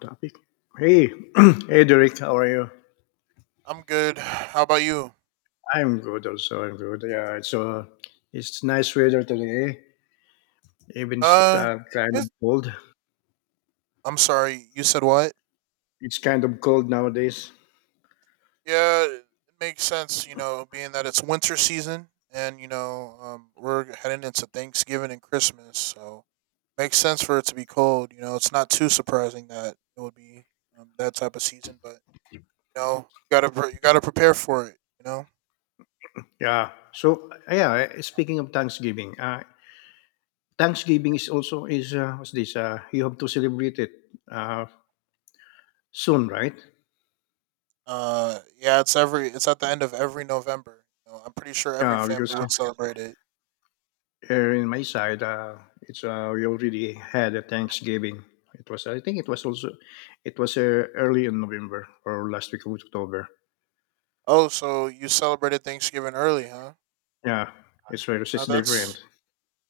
Topic. Hey, hey, Derek, how are you? I'm good. How about you? I'm good, also. I'm good. Yeah, it's nice weather today. Even it's Uh, uh, kind of it's, cold. I'm sorry. You said what? It's kind of cold nowadays. Yeah, it makes sense. You know, being that it's winter season, and we're heading into Thanksgiving and Christmas, so makes sense for it to be cold. You know, it's not too surprising that it would be that type of season, but you know, you gotta prepare for it. You know, Yeah. So yeah, speaking of Thanksgiving, Thanksgiving is also is what's this? You have to celebrate it uh, soon, right? Yeah, it's at the end of every November. You know, I'm pretty sure every Yeah, because family would celebrate it. here in my side, it's we already had a Thanksgiving. It was, I think, it was also, it was early in November or last week of October. Oh, so you celebrated Thanksgiving early, huh? Yeah, it's very Now it's different. that's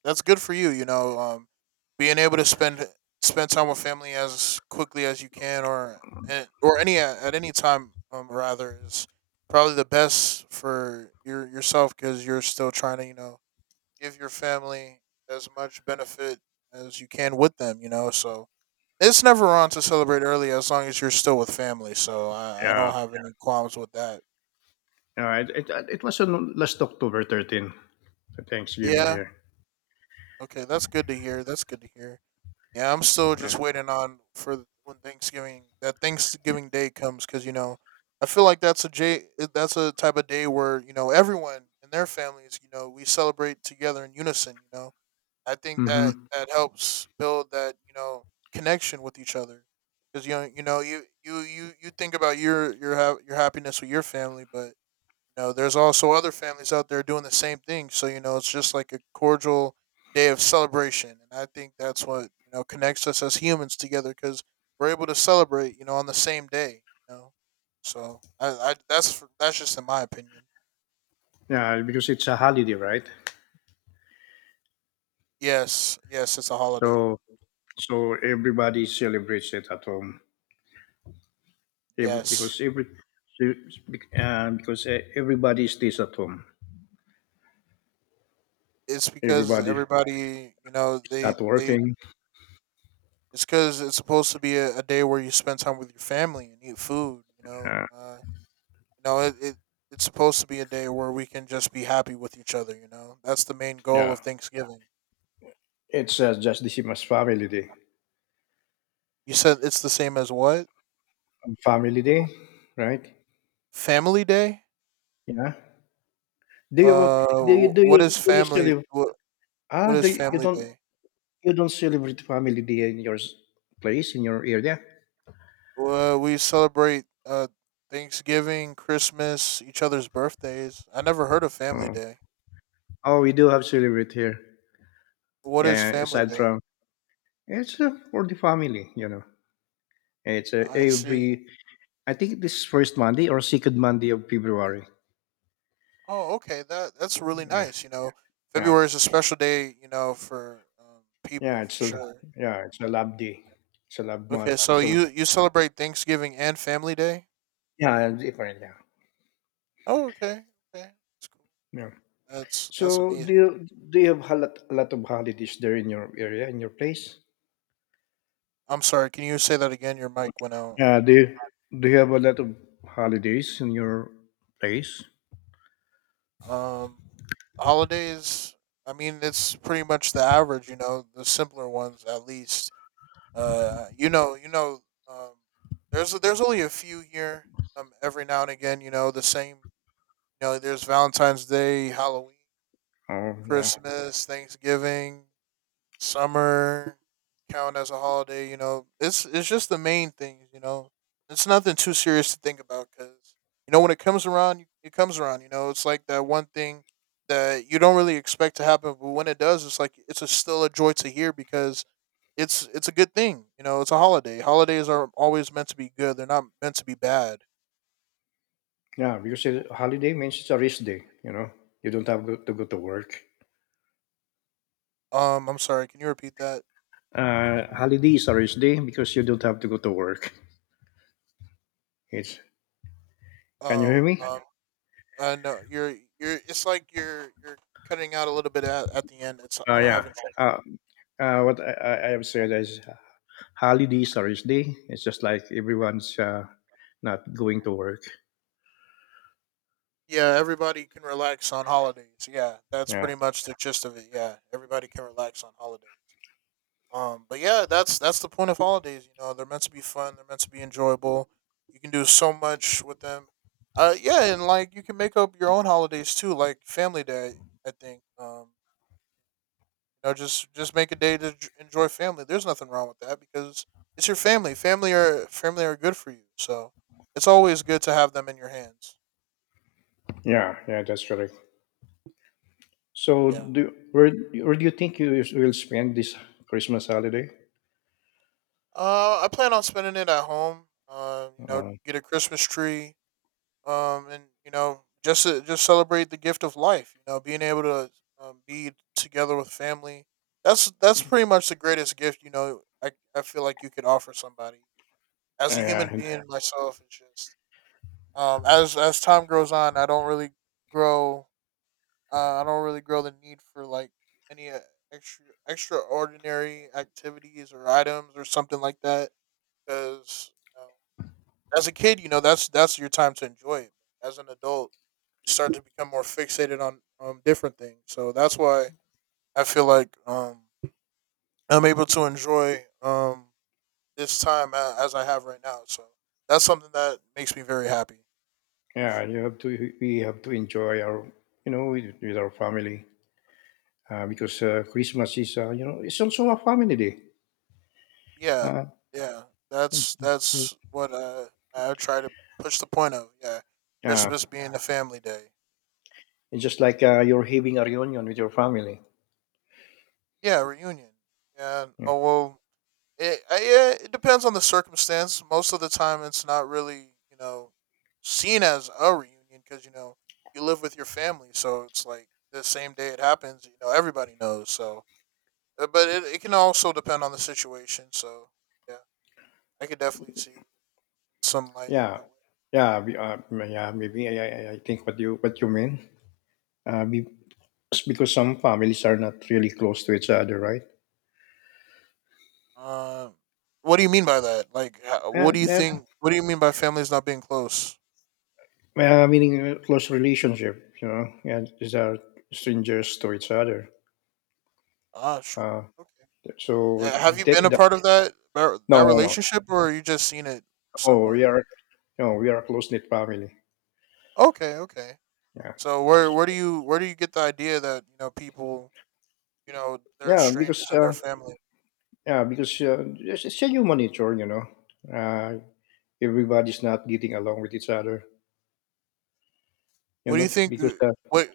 that's good for you. You know, being able to spend time with family as quickly as you can, or any time, rather is probably the best for yourself because you're still trying to give your family as much benefit as you can with them. You know, so it's never wrong to celebrate early as long as you're still with family. So I Yeah, don't have any qualms with that. yeah. It was on last October 13, the Thanksgiving Yeah. here. Okay, that's good to hear. That's good to hear. Yeah, I'm still Yeah. just waiting on when Thanksgiving that Thanksgiving day comes because you know I feel like that's a type of day where everyone and their families we celebrate together in unison. You know, I think that Mm-hmm. that helps build that connection with each other because you think about your happiness with your family, but you know, there's also other families out there doing the same thing. So, you know, it's just like a cordial day of celebration. And I think that's what, you know, connects us as humans together because we're able to celebrate, you know, on the same day, you know. So, I that's just in my opinion. Yeah, because it's a holiday, right? Yes, yes, it's a holiday. So so everybody celebrates it at home. Every, Yes. because every e, because everybody stays at home. It's because Everybody everybody, you know, not they working. It's supposed to be a day where you spend time with your family and eat food. Uh, You know, it, it it's supposed to be a day where we can just be happy with each other. That's the main goal Yeah, of Thanksgiving. it's just the same as family day. You said it's the same as what? On family day, right? Family Day. Yeah. Do you do you do you What is do you family? celebrate? What Ah, what is you family don't day? Celebrate family day in your place in your area? Well, we celebrate Thanksgiving, Christmas, each other's birthdays. I never heard of family Oh, day. oh, we do have celebrate here. What Yeah, is yeah, family aside day? from it's for the family, you know. It's I see. every I think this is first Monday or second Monday of February. Oh, okay. That's really Yeah, nice. You know, yeah, February is a special day. For yeah. people for It's a sure. yeah, it's a lab day. It's a lab Okay, month. so So you celebrate Thanksgiving and Family Day? yeah, different. Yeah, Oh, okay, okay, that's cool. yeah. That's So do amazing. you do you have a lot of holidays there in your area in your place? I'm sorry. Can you say that again? Your mic went out. Yeah. Do you have a lot of holidays in your place? Um, Holidays. I mean, it's pretty much the average. The simpler ones at least. You know, you know. Um, there's only a few here. Every now and again, the same. There's Valentine's Day, Halloween, Oh yeah, Christmas, Thanksgiving. Summer count as a holiday. It's just the main things. It's nothing too serious to think about because when it comes around, it comes around. It's like that one thing that you don't really expect to happen, but when it does, it's like it's a, still a joy to hear because it's a good thing. It's a holiday. Holidays are always meant to be good. They're not meant to be bad. yeah. Because a holiday means it's a rest day. You know, you don't have to go to work. I'm sorry. Can you repeat that? Holiday is a rest day because you don't have to go to work. It's can you hear Oh, me? No. You're. It's like you're cutting out a little bit at the end. It's Uh, I'm yeah. having trouble. Uh, what I have said is holiday is a rest day. It's just like everyone's not going to work. Yeah, everybody can relax on holidays. Yeah, that's Yeah, pretty much the gist of it. Yeah, everybody can relax on holidays. But yeah, that's the point of holidays. They're meant to be fun. They're meant to be enjoyable. You can do so much with them. Yeah, and like you can make up your own holidays too, like Family Day. I think. Just make a day to enjoy family. There's nothing wrong with that because it's your family. Family are good for you. So it's always good to have them in your hands. yeah, yeah. That's correct. So, Yeah. do where do you think you will spend this Christmas holiday? I plan on spending it at home. Uh, Get a Christmas tree. And just celebrate the gift of life. Being able to be together with family. That's pretty much the greatest gift. I feel like you could offer somebody as a human and being. Myself, it's just as time grows on, I don't really grow. I don't really grow the need for like any extraordinary activities or items or something like that because as a kid, that's your time to enjoy it. As an adult, you start to become more fixated on different things. So that's why I feel like I'm able to enjoy this time as I have right now. So that's something that makes me very happy. yeah, you have to we have to enjoy our, you know, with our family because Christmas is, you know, it's also a family day. Yeah, Uh, yeah. That's what I try to push the point of. Yeah, yeah, Christmas being a family day. it's just like, you're having a reunion with your family. Yeah, reunion. Yeah. Yeah, Oh well, yeah, it depends on the circumstance. Most of the time, it's not really seen as a reunion because you live with your family, so it's like the same day it happens. Everybody knows. So, but it can also depend on the situation. So, yeah, I could definitely see it in some light yeah, that way. yeah. Yeah, maybe I think what you mean. Uh, be- because some families are not really close to each other, right? Um, what do you mean by that? Like, Yeah, what do you yeah, think? What do you mean by families not being close? well, meaning close relationship, you know, and these are strangers to each other. Ah, sure. Uh, Okay. so Have you that, been a that part of that No, no, no. relationship, or you just seen it Oh, we somewhere? are No, we are a close knit family. Okay, okay. Yeah, So where do you get the idea that people they're yeah, because strangers and uh, their family? yeah, because it's a human nature, you know. Uh, everybody's not getting along with each other, you What do you know, think? because What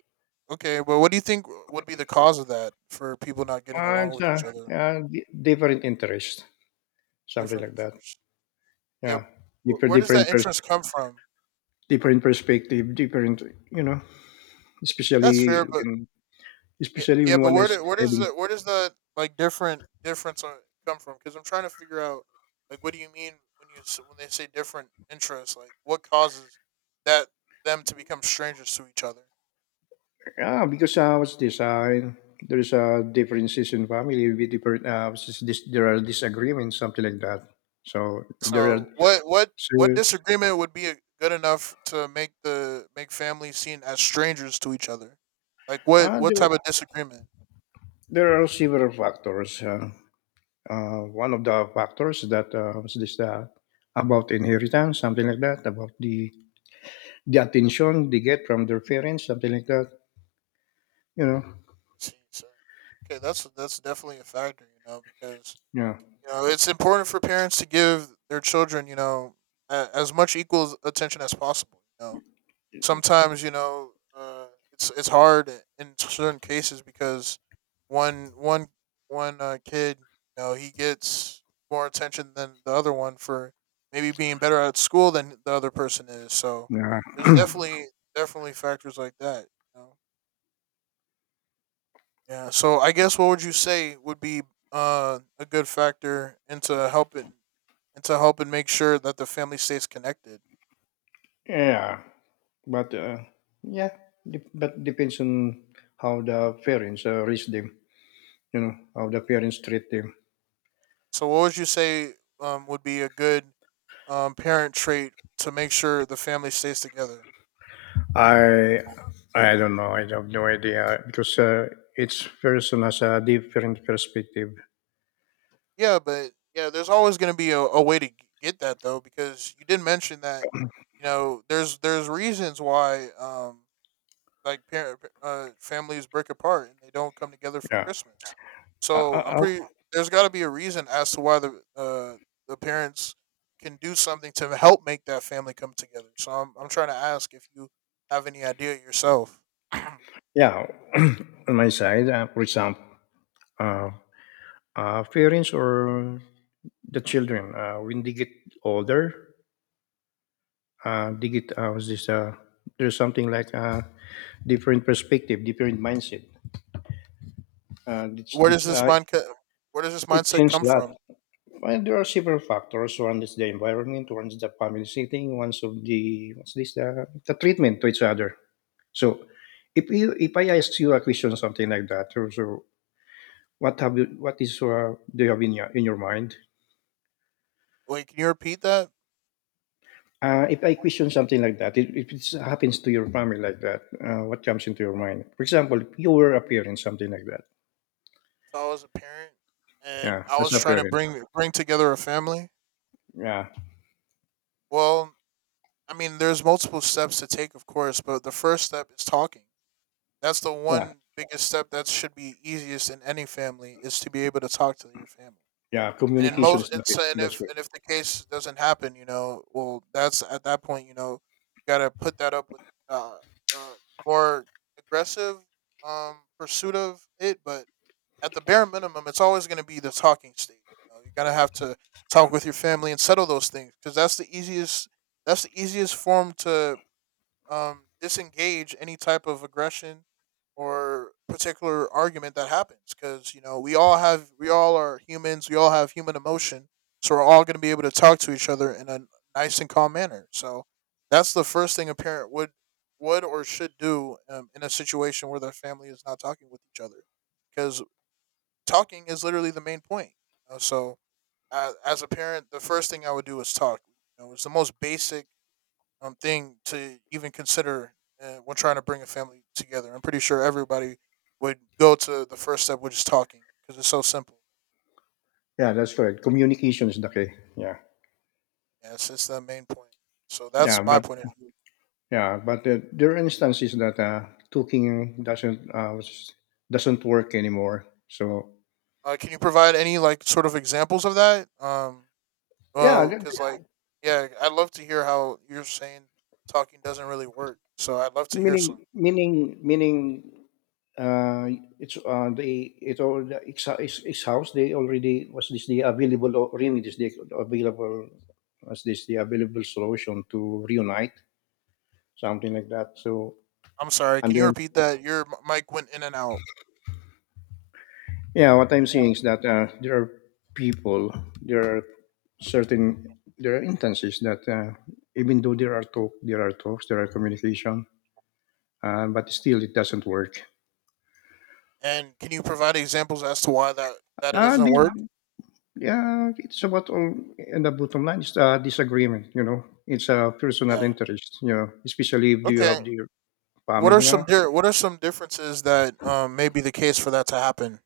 okay, but what do you think would be the cause of that for people not getting uh, along it's, with uh, each other, different interests, something different like that. interests? Yeah, Yeah, different, where does that different, pers- interest come from? different perspective, different, you know, That's especially fair, but when yeah, yeah, but one where is do, having where does the like different difference come from? Because I'm trying to figure out like what do you mean when when they say different interests? Like what causes that them to become strangers to each other? ah, because, uh, what's this, uh, there's, differences in family with different, what's this, dis there are disagreements, something like that. So, if there are, So what so, disagreement would be good enough to make the make families seen as strangers to each other? Like what what there type of disagreement? there are several factors. One of the factors that, what's this, about inheritance, something like that, about the attention they get from their parents, something like that, you know? See, so okay, that's definitely a factor, you know, because Yeah. It's important for parents to give their children, as much equal attention as possible. Sometimes it's hard in certain cases because one one one kid he gets more attention than the other one for maybe being better at school than the other person is. So Yeah. there's definitely factors like that. You know? Yeah. So I guess what would you say would be a good factor into helping make sure that the family stays connected? Yeah. But uh, yeah, but depends on how the parents raise them. You know how the parents treat them. So, what would you say would be a good parent trait to make sure the family stays together? I I don't know. I have no idea because each person has a different perspective. Yeah, but yeah, there's always going to be a way to get that though, because you did mention that there's reasons why like parent families break apart and they don't come together for Yeah. Christmas. Uh, uh, So I'm uh, pretty. There's got to be a reason as to why uh, the parents can do something to help make that family come together. So I'm trying to ask if you have any idea yourself. yeah. On my side, for example, uh, parents or the children, when they get older, they get what's this there's something like a different perspective, different mindset. Uh, it's- where does it, this uh, mind co- Where does this It mindset seems come that, from? well, there are several factors. One is the environment, one is the family setting, one of the the treatment to each other. So if you if I ask you a question, something like that, or so what have you what is do you have in your mind? Wait, can you repeat that? If I question something like that, if it happens to your family like that, what comes into your mind? For example, if you were a parent, something like that. If I was a parent and Yeah, I as was a trying to parent. bring together a family, Yeah, well, I mean, there's multiple steps to take, of course, but the first step is talking. That's the yeah, one biggest step that should be easiest in any family is to be able to talk to your family. yeah. And in Yeah. Communication most, is and, the key. so, That's right. and if the case doesn't happen, well, that's at that point, gotta put that up with uh, uh more aggressive pursuit of it. But at the bare minimum, it's always gonna be the talking stage. You gotta have to talk with your family and settle those things because that's the easiest. That's the easiest form to disengage any type of aggression or particular argument that happens because you know we all are humans, we all have human emotion, so we're all going to be able to talk to each other in a nice and calm manner. So that's the first thing a parent would or should do in a situation where their family is not talking with each other, because talking is literally the main point, so as a parent the first thing I would do is talk. It's the most basic thing to even consider when trying to bring a family together. I'm pretty sure everybody would go to the first step, which is talking, because it's so simple. Yeah, that's right. Communication is the key. Yeah. Yes, it's the main point. So Yeah, that's my but point of view. yeah, but there are instances that cooking doesn't work anymore. So Can you provide any like sort of examples of that? Yeah, Well, because like, yeah, I'd love to hear how you're saying talking doesn't really work. So I'd love to hear meaning some. Uh, it's they it all the ex, ex, ex house they already was this the available or remedies the available was this the available solution to reunite, something like that. So I'm sorry, and can you then repeat that? Your mic went in and out. yeah, what I'm seeing is that there are people, there are certain, there are instances that even though there are talks, there are communication, but still it doesn't work. And can you provide examples as to why that it Uh, doesn't work? the, yeah, it's about all, and the bottom line is disagreement. You know, it's a personal Yeah. interest. You know, especially if you Okay. have your What are family some now. What are some differences that may be the case for that to happen?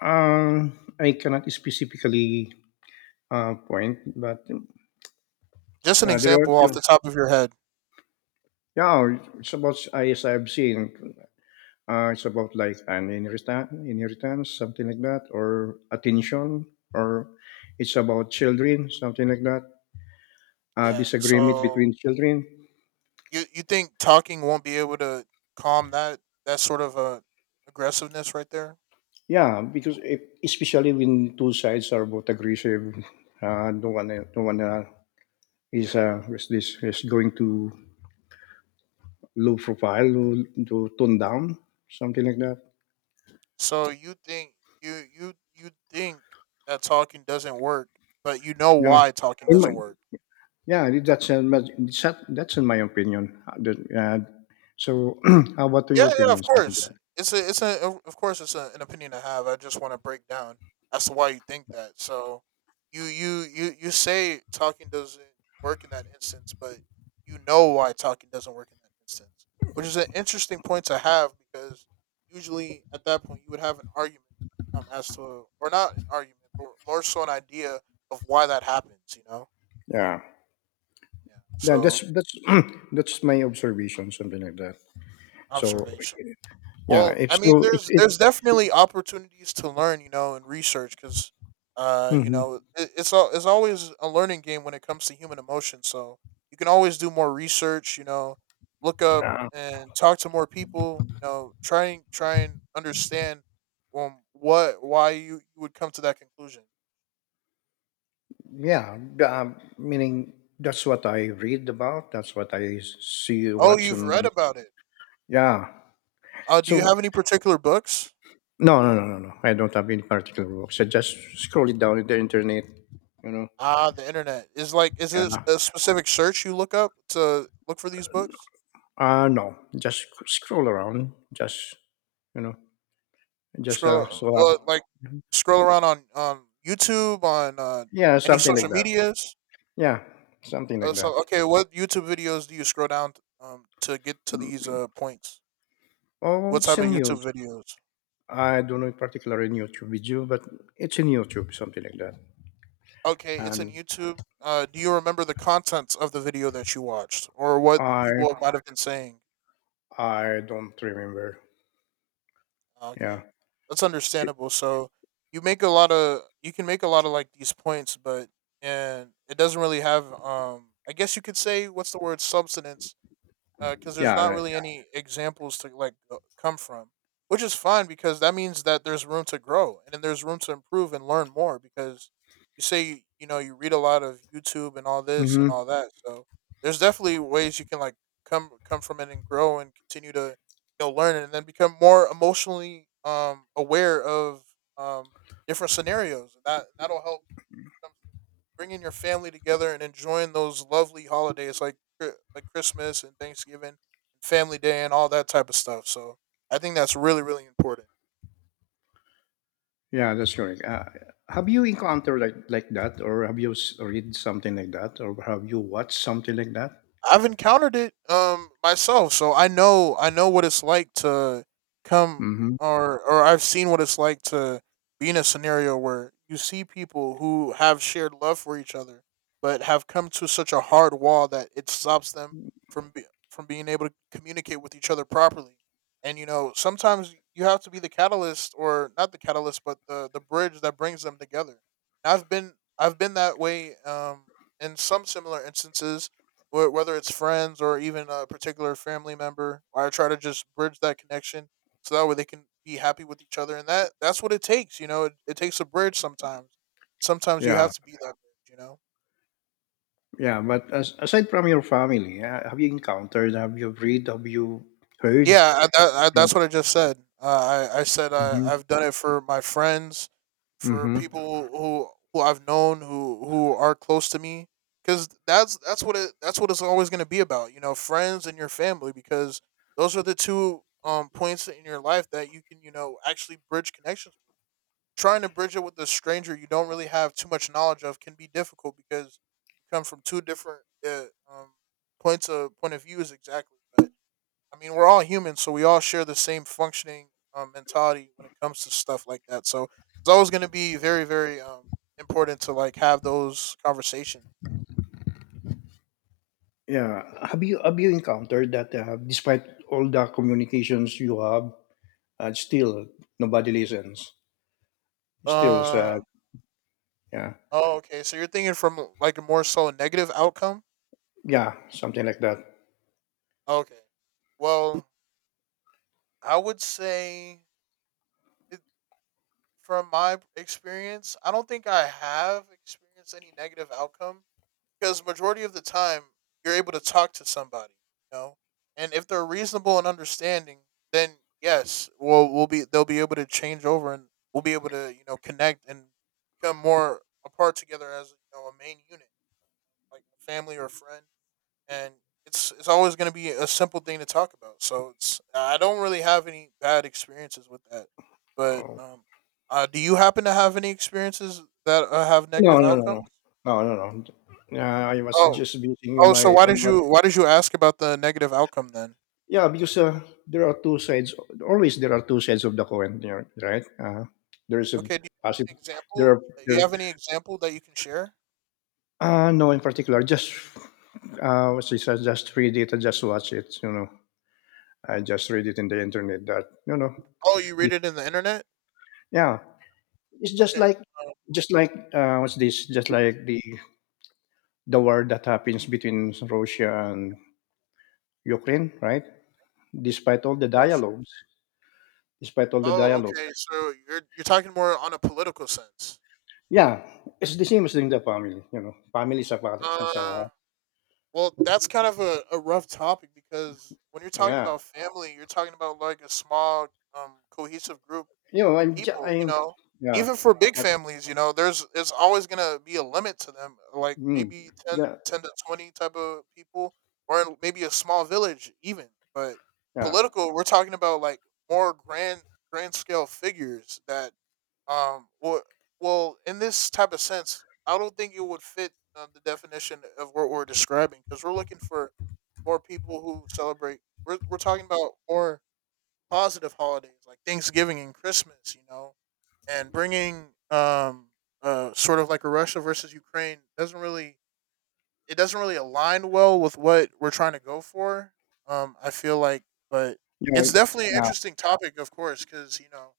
Uh, I cannot specifically point, but Just an there are, example you off know, the top of your head. yeah, it's about, as I've seen, it's about like an inheritance, something like that, or attention, or it's about children, something like that. Yeah. Disagreement So between children. you think talking won't be able to calm that sort of aggressiveness right there? Yeah, because if, especially when two sides are both aggressive, no one is going to low profile, low to tone down, something like that. So you think you think that talking doesn't work, but you know Yeah, why talking in my, doesn't work. yeah, that's but that's in my opinion. So, how about Yeah, your yeah, of opinion? Something course. Of course, an opinion to have. I just want to break down as to why you think that. So, you say talking doesn't work in that instance, but you know why talking doesn't work in that instance, which is an interesting point to have, because usually at that point you would have an argument, as to, or not an argument, but more so an idea of why that happens. You know. yeah, Yeah. yeah, So that's that's my observation, something like that. So observation. yeah, Well, if I mean, so, if there's it, there's definitely opportunities to learn, you know, and research, because you hmm know, it's always a learning game when it comes to human emotion. So you can always do more research, you know, look up uh, and talk to more people, you know, try and understand what why you would come to that conclusion. yeah, meaning that's what I read about. That's what I see, Oh, watch, you've read and about it. yeah. Do you So have any particular books? no, no, no, no, no. I don't have any particular books. I just scroll it down in the internet. You know, Ah, the internet. Is this yeah. a specific search you look up to look for these books? No, just sc- scroll around. Just, you know, just Scroll like scroll around on YouTube, on yeah, any something like social that. medias. Yeah, something like that. So okay, what YouTube videos do you scroll down to get to these points? Oh, What it's type of in YouTube. YouTube videos? I don't know in particular in YouTube video, but it's in YouTube, something like that. Okay, it's in And YouTube. Do you remember the contents of the video that you watched, or what I people might have been saying? I don't remember. Okay, Yeah, that's It- understandable. So you can make a lot of like these points, but and it doesn't really have I guess you could say, what's the word, substance, because there's yeah, not yeah. really, yeah, any examples to like come from, which is fine because that means that there's room to grow and then there's room to improve and learn more because you, you know you read a lot of YouTube and all this Hmm. and all that, so there's definitely ways you can like come from it and grow and continue to you know learn and then become more emotionally aware of um different scenarios that that'll help comes to bringing your family together and enjoying those lovely holidays like like Christmas and Thanksgiving, Family Day, and all that type of stuff. So I think that's really really important. Yeah, that's correct. Have you encountered like that, or have you read something like that, or have you watched something like that? I've encountered it myself, so I know what it's like to come, Hmm. or I've seen what it's like to be in a scenario where you see people who have shared love for each other but have come to such a hard wall that it stops them from be, from being able to communicate with each other properly. And you know, sometimes you have to be the catalyst, or not the catalyst but the bridge that brings them together. I've been I've been that way in some similar instances, whether it's friends or even a particular family member. I try to just bridge that connection so that way they can be happy with each other, and that's what it takes. You know, it takes a bridge sometimes. Sometimes you Yeah, have to be that bridge. You know. yeah. But, as, aside from your family, have you encountered? Have you read? Have you heard? Yeah, Yeah. that's what I just said. I said Hmm. I've done it for my friends, for Hmm. people who I've known, who are close to me, because that's what it that's what it's always going to be about. You know, friends and your family, because those are the two points in your life that you can you know actually bridge connections with. Trying to bridge it with a stranger you don't really have too much knowledge of can be difficult because you come from two different uh, um point of views exactly. I mean, we're all humans, so we all share the same functioning mentality when it comes to stuff like that. So it's always going to be very, very important to like have those conversations. You know? Yeah. Have you encountered that despite all the communications you have, still nobody listens? Still, Uh yeah, oh, okay. So you're thinking from like a more so a negative outcome. yeah, something like that. Okay. Well, I would say it, from my experience, I don't think I have experienced any negative outcome because majority of the time you're able to talk to somebody, you know, and if they're reasonable and understanding, then yes, we'll be they'll be able to change over and we'll be able to you know connect and become more apart together as you know a main unit, like a family or a friend, and it's always going to be a simple thing to talk about. So it's, I don't really have any bad experiences with that, but Oh. Do you happen to have any experiences that have No, negative no, no, outcomes? no, no, no, no. Yeah, I was Oh. just using Oh, so my own. Why did you ask about the negative outcome then? Yeah, because there are two sides. Always there are two sides of the coin, you know, right? There is a Okay, do you have positive. an There example? are You there. have any example that you can share? No, in particular, just just read it, and just watch it. You know. I just read it in the internet that, you know, Oh, you this, read it in the internet? yeah, it's Okay. Um, just like what's this? Just please. like the war that happens between Russia and Ukraine, right? Despite all the Oh, sure. dialogues, Despite all the Oh, dialogues, okay. So you're talking more on a political sense. yeah, it's the same as in the family. You know, family is a fa- is a Uh Well, that's kind of a rough topic because when you're talking yeah. about family, you're talking about like a small, cohesive group You know, of people. You I'm know, yeah, even for big but families, you know, there's it's always gonna be a limit to them. Like mm, maybe 10, yeah, 10 to 20 type of people, or in maybe a small village even. But yeah, political, we're talking about like more grand scale figures that well, in this type of sense, I don't think it would fit the definition of what we're describing because we're looking for more people who celebrate. We're talking about more positive holidays like Thanksgiving and Christmas, you know, and bringing sort of like a Russia versus Ukraine doesn't really, align well with what we're trying to go for. I feel like, but you it's know, definitely an yeah, interesting topic, of course, because you know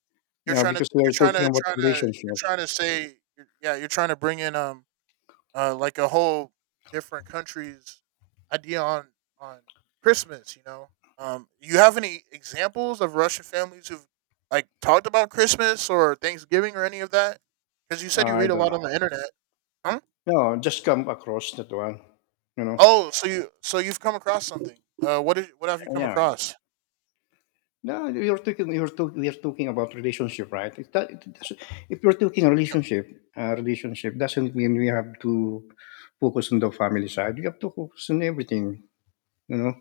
yeah, because we are talking about you're relationship. trying to say you're, yeah, you're trying to bring in like a whole different country's idea on on Christmas. You know, you have any examples of Russian families who've like talked about Christmas or Thanksgiving or any of that? Because you said you I read a don't lot know. on the internet. Huh? No, just come across that one, you know? Oh, so you've come across something. What did, what have you come Yeah. across? No, you're talking you're talk we are talking about relationship, right? It doesn't, if you're talking relationship, relationship doesn't mean we have to focus on the family side. We have to focus on everything, you know?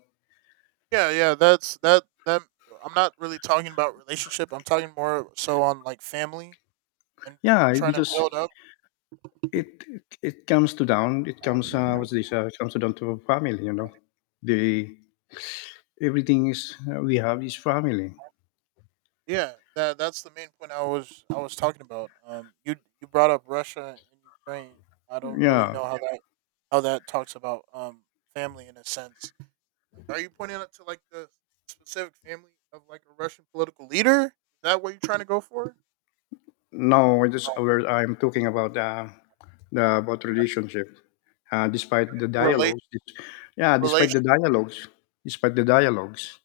Yeah, yeah, that's that that. I'm not really talking about relationship. I'm talking more so on like family and Yeah, trying to build because up. it it, it comes to down, it comes, it comes down to family, you know? The Everything is we have is family. Yeah, that's the main point I was talking about. You brought up Russia and Ukraine. I don't really Yeah. know how that talks about family in a sense. Like, are you pointing out to like the specific family of like a Russian political leader? Is that what you're trying to go for? No, I just aware I'm talking about the about relationship. Despite the Relation dialogues, dis- Yeah, despite the dialogues, despite the dialogues,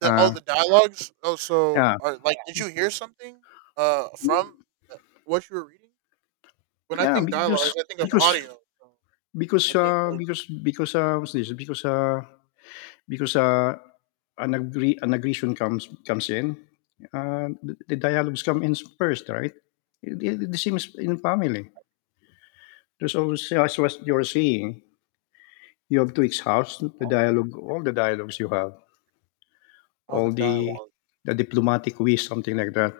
The oh, uh, the dialogues. Oh, so yeah, are like, did you hear something? From uh, what you were reading. When I yeah, think dialogues, I think of because audio. So I think of because what's this? Because an agree an aggression comes in, the dialogues come in first, right? It, the same is in family. There's always, as what you're saying, you have to exhaust all the dialogues you have, all the all dialogue. the diplomatic ways, something like that.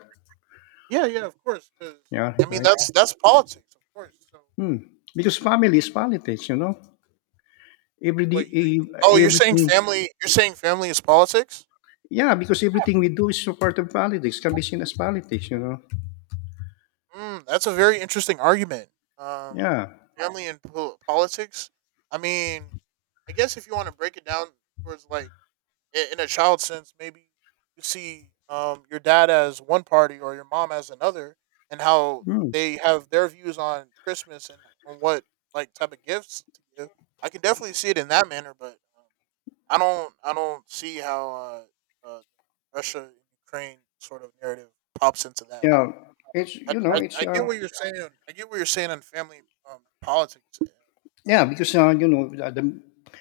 Yeah, yeah, of course. Because Yeah, I mean, right. that's politics, of course. So Hmm. Because that makes, family is politics, you know. Wait, oh, you're saying Everything. family? You're saying family is politics? Yeah, because everything we do is a part of politics. Can be seen as politics, you know. Mm, that's a very interesting argument. Um, Yeah. family and politics. I mean, I guess if you want to break it down towards like in a child sense, maybe you see your dad as one party or your mom as another, and how Hmm. they have their views on Christmas and on what like type of gifts to give. I can definitely see it in that manner, but I don't. I don't see how uh, uh, Russia and Ukraine sort of narrative pops into that. Yeah. But It's I, you know I, it's I get what you're saying. I get what you're saying on family politics. Yeah, because you know,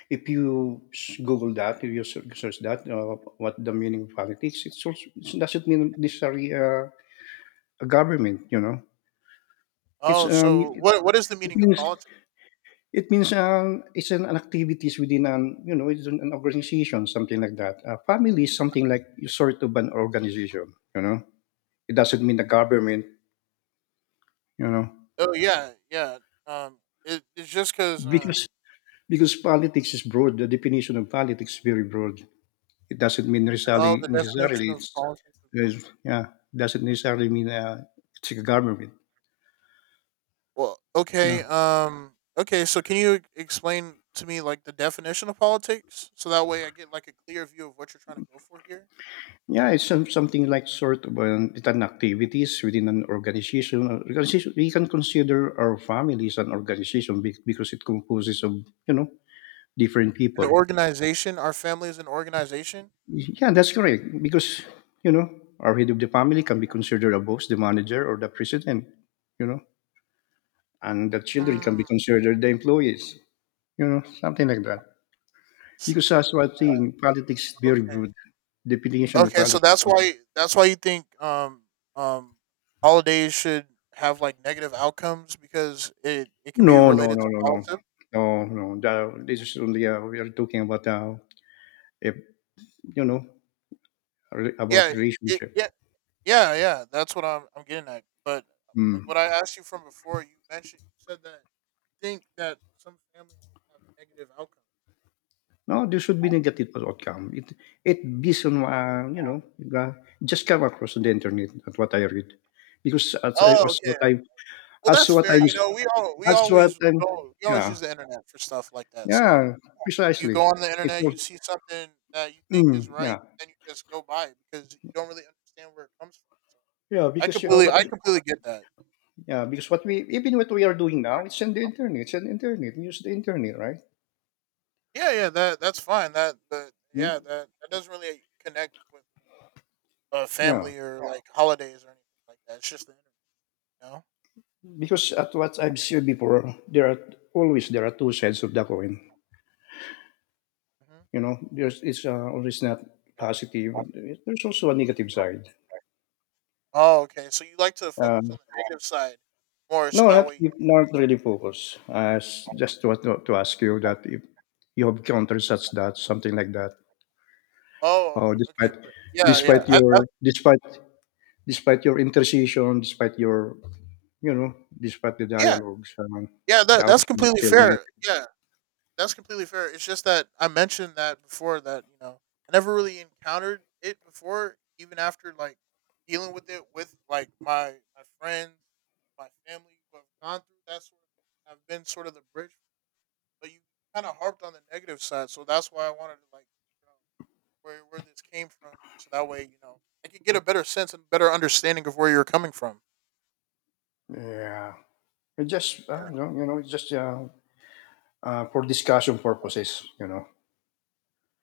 if you Google that, if you search that, what the meaning of politics, it's also, it doesn't mean necessarily a government, you know. It's, Oh, um, so it what? What is the it meaning of means politics? it means, it's an activities within an, you know, it's an organization, something like that. Family is something like sort of an organization, you know? It doesn't mean the government, you know? Oh, yeah, yeah. Um, it, it's just because Because politics is broad. The definition of politics is very broad. It doesn't mean oh, necessarily the necessarily definition of politics. it's yeah, doesn't necessarily mean, it's a government. Well, okay. Yeah. Okay. So can you explain to me like the definition of politics, so that way I get like a clear view of what you're trying to go for here? Yeah, it's some, something like sort of an, it's an activities within an organization. Organization. We can consider our family as an organization because it composes of, you know, different An people. organization. Our family is an organization. Yeah, that's correct. Because, you know, our head of the family can be considered a boss, the manager, or the president. You know, and the children can be Mm, considered the employees. You know, something like that. something Because as like what that. thing, politics is very Okay. broad definition of Okay. So politics. that's why you think um holidays should have like negative outcomes because it can be No, no, related no, to no, no. politics. No, no. That this is only, we are talking about, if, you know, about Yeah, it, relationship. yeah, yeah, yeah, that's what I'm getting at. But like Mm. what I asked you from before, you mentioned you said that you think that some families have negative outcomes. No, there should be negative outcome. It based on, you know, uh, just come across on the internet, at what I read. Because as, Oh, as what okay. I, Well, as that's what fair. I'm, You know, we all we as what always I'm, go, we always yeah, use the internet for stuff like that. So yeah, you go precisely. on the It's internet, all, you see something that you think is mm, right, yeah. and you just go by it because you don't really understand where it comes from. So Yeah, because you what I you, completely get that. Yeah, because what we are doing now, it's on the internet. Use the internet, right? Yeah, yeah, that that's fine. That, but Hmm? yeah, that that doesn't really connect with Yeah, family or, yeah, like holidays or anything like that. It's just the internet, you know. because at what I've seen before, there are always there are two sides of the coin. You Hmm. know, there's it's always not positive. There's also a negative side. Oh, okay. So you like to focus Um, on the negative side more, so no, that way. You, not really focus. Just to, to ask you that if you have countered such that something like that, oh, or okay, okay, but yeah, yeah, despite your despite your intercession, despite your, you know, despite the yeah, dialogues, yeah. the That that's outcome is completely still fair. negative. Yeah, that's completely fair. It's just that I mentioned that before that, you know, I never really encountered it before, even after like dealing with it with like my friends, my family who have gone through that sort of. I've been sort of the bridge. But you kinda harped on the negative side, so that's why I wanted to, like, you know, where this came from, so that way, you know, I could get a better sense and better understanding of where you're coming from. Yeah, it just Yeah. You know, it's just for discussion purposes. You know,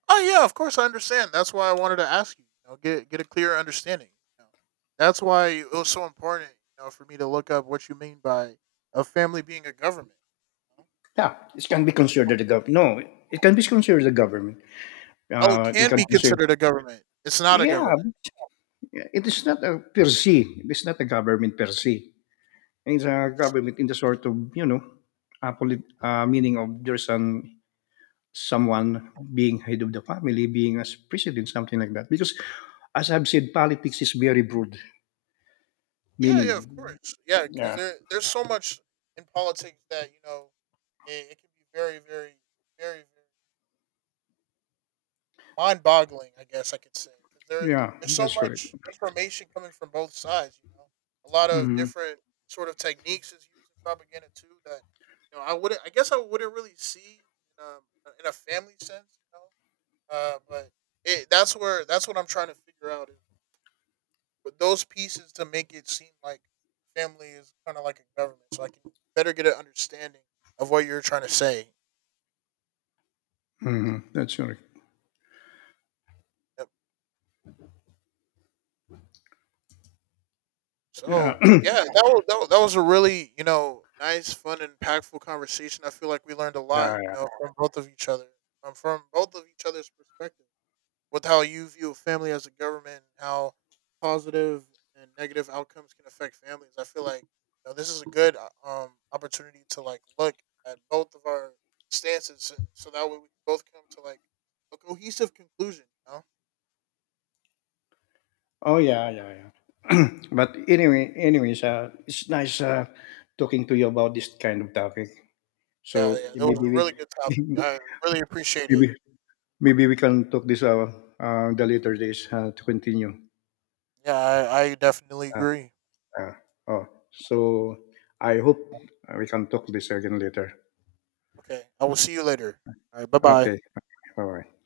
"Oh, yeah, of course, I understand, that's why I wanted to ask you, you know, get a clear understanding," you know? That's why it was so important, you know, for me to look up what you mean by a family being a government, you know? yeah, it can be considered the gov. No, it can be considered the government. Oh, it Uh, we can can be consider. considered a government. It's not a Yeah, government. it is not a per se. It's not a government per se. It's a First. government in the sort of, you know, meaning of there's an someone being head of the family, being as president, something like that. Because, as I've said, politics is very broad. Yeah, yeah, of Meaning, course. Yeah, because yeah, there's so much in politics that, you know, it can be very, very mind-boggling. I guess I could say because there yeah, there's so that's correct. much information coming from both sides. You know, a lot of Hmm. different sort of techniques is used in propaganda too. That you know, I wouldn't. I guess I wouldn't really see in um in a family sense. You know, but it, that's where that's what I'm trying to figure out. But those pieces to make it seem like family is kind of like a government, so I can better get an understanding of what you're trying to say. Hmm. That's correct. Yep. Yeah. So yeah, that was a really, you know, nice, fun, and impactful conversation. I feel like we learned a lot, you Yeah. know, from both of each other, from both of each other's perspectives. With how you view family as a government, and how positive and negative outcomes can affect families. I feel like, you know, this is a good opportunity to like look at both of our stances, so that way we can both come to like a cohesive conclusion. You know? Oh yeah, yeah, yeah. But anyway, anyways, it's nice talking to you about this kind of topic. Yeah, So yeah, that was a maybe really good topic. we, I really appreciate it. maybe maybe we can talk this the later days to continue. Yeah, I definitely Uh, agree. uh, oh, so I hope we can talk this again later. Okay, I will see you later. All right, bye bye. Okay, bye bye.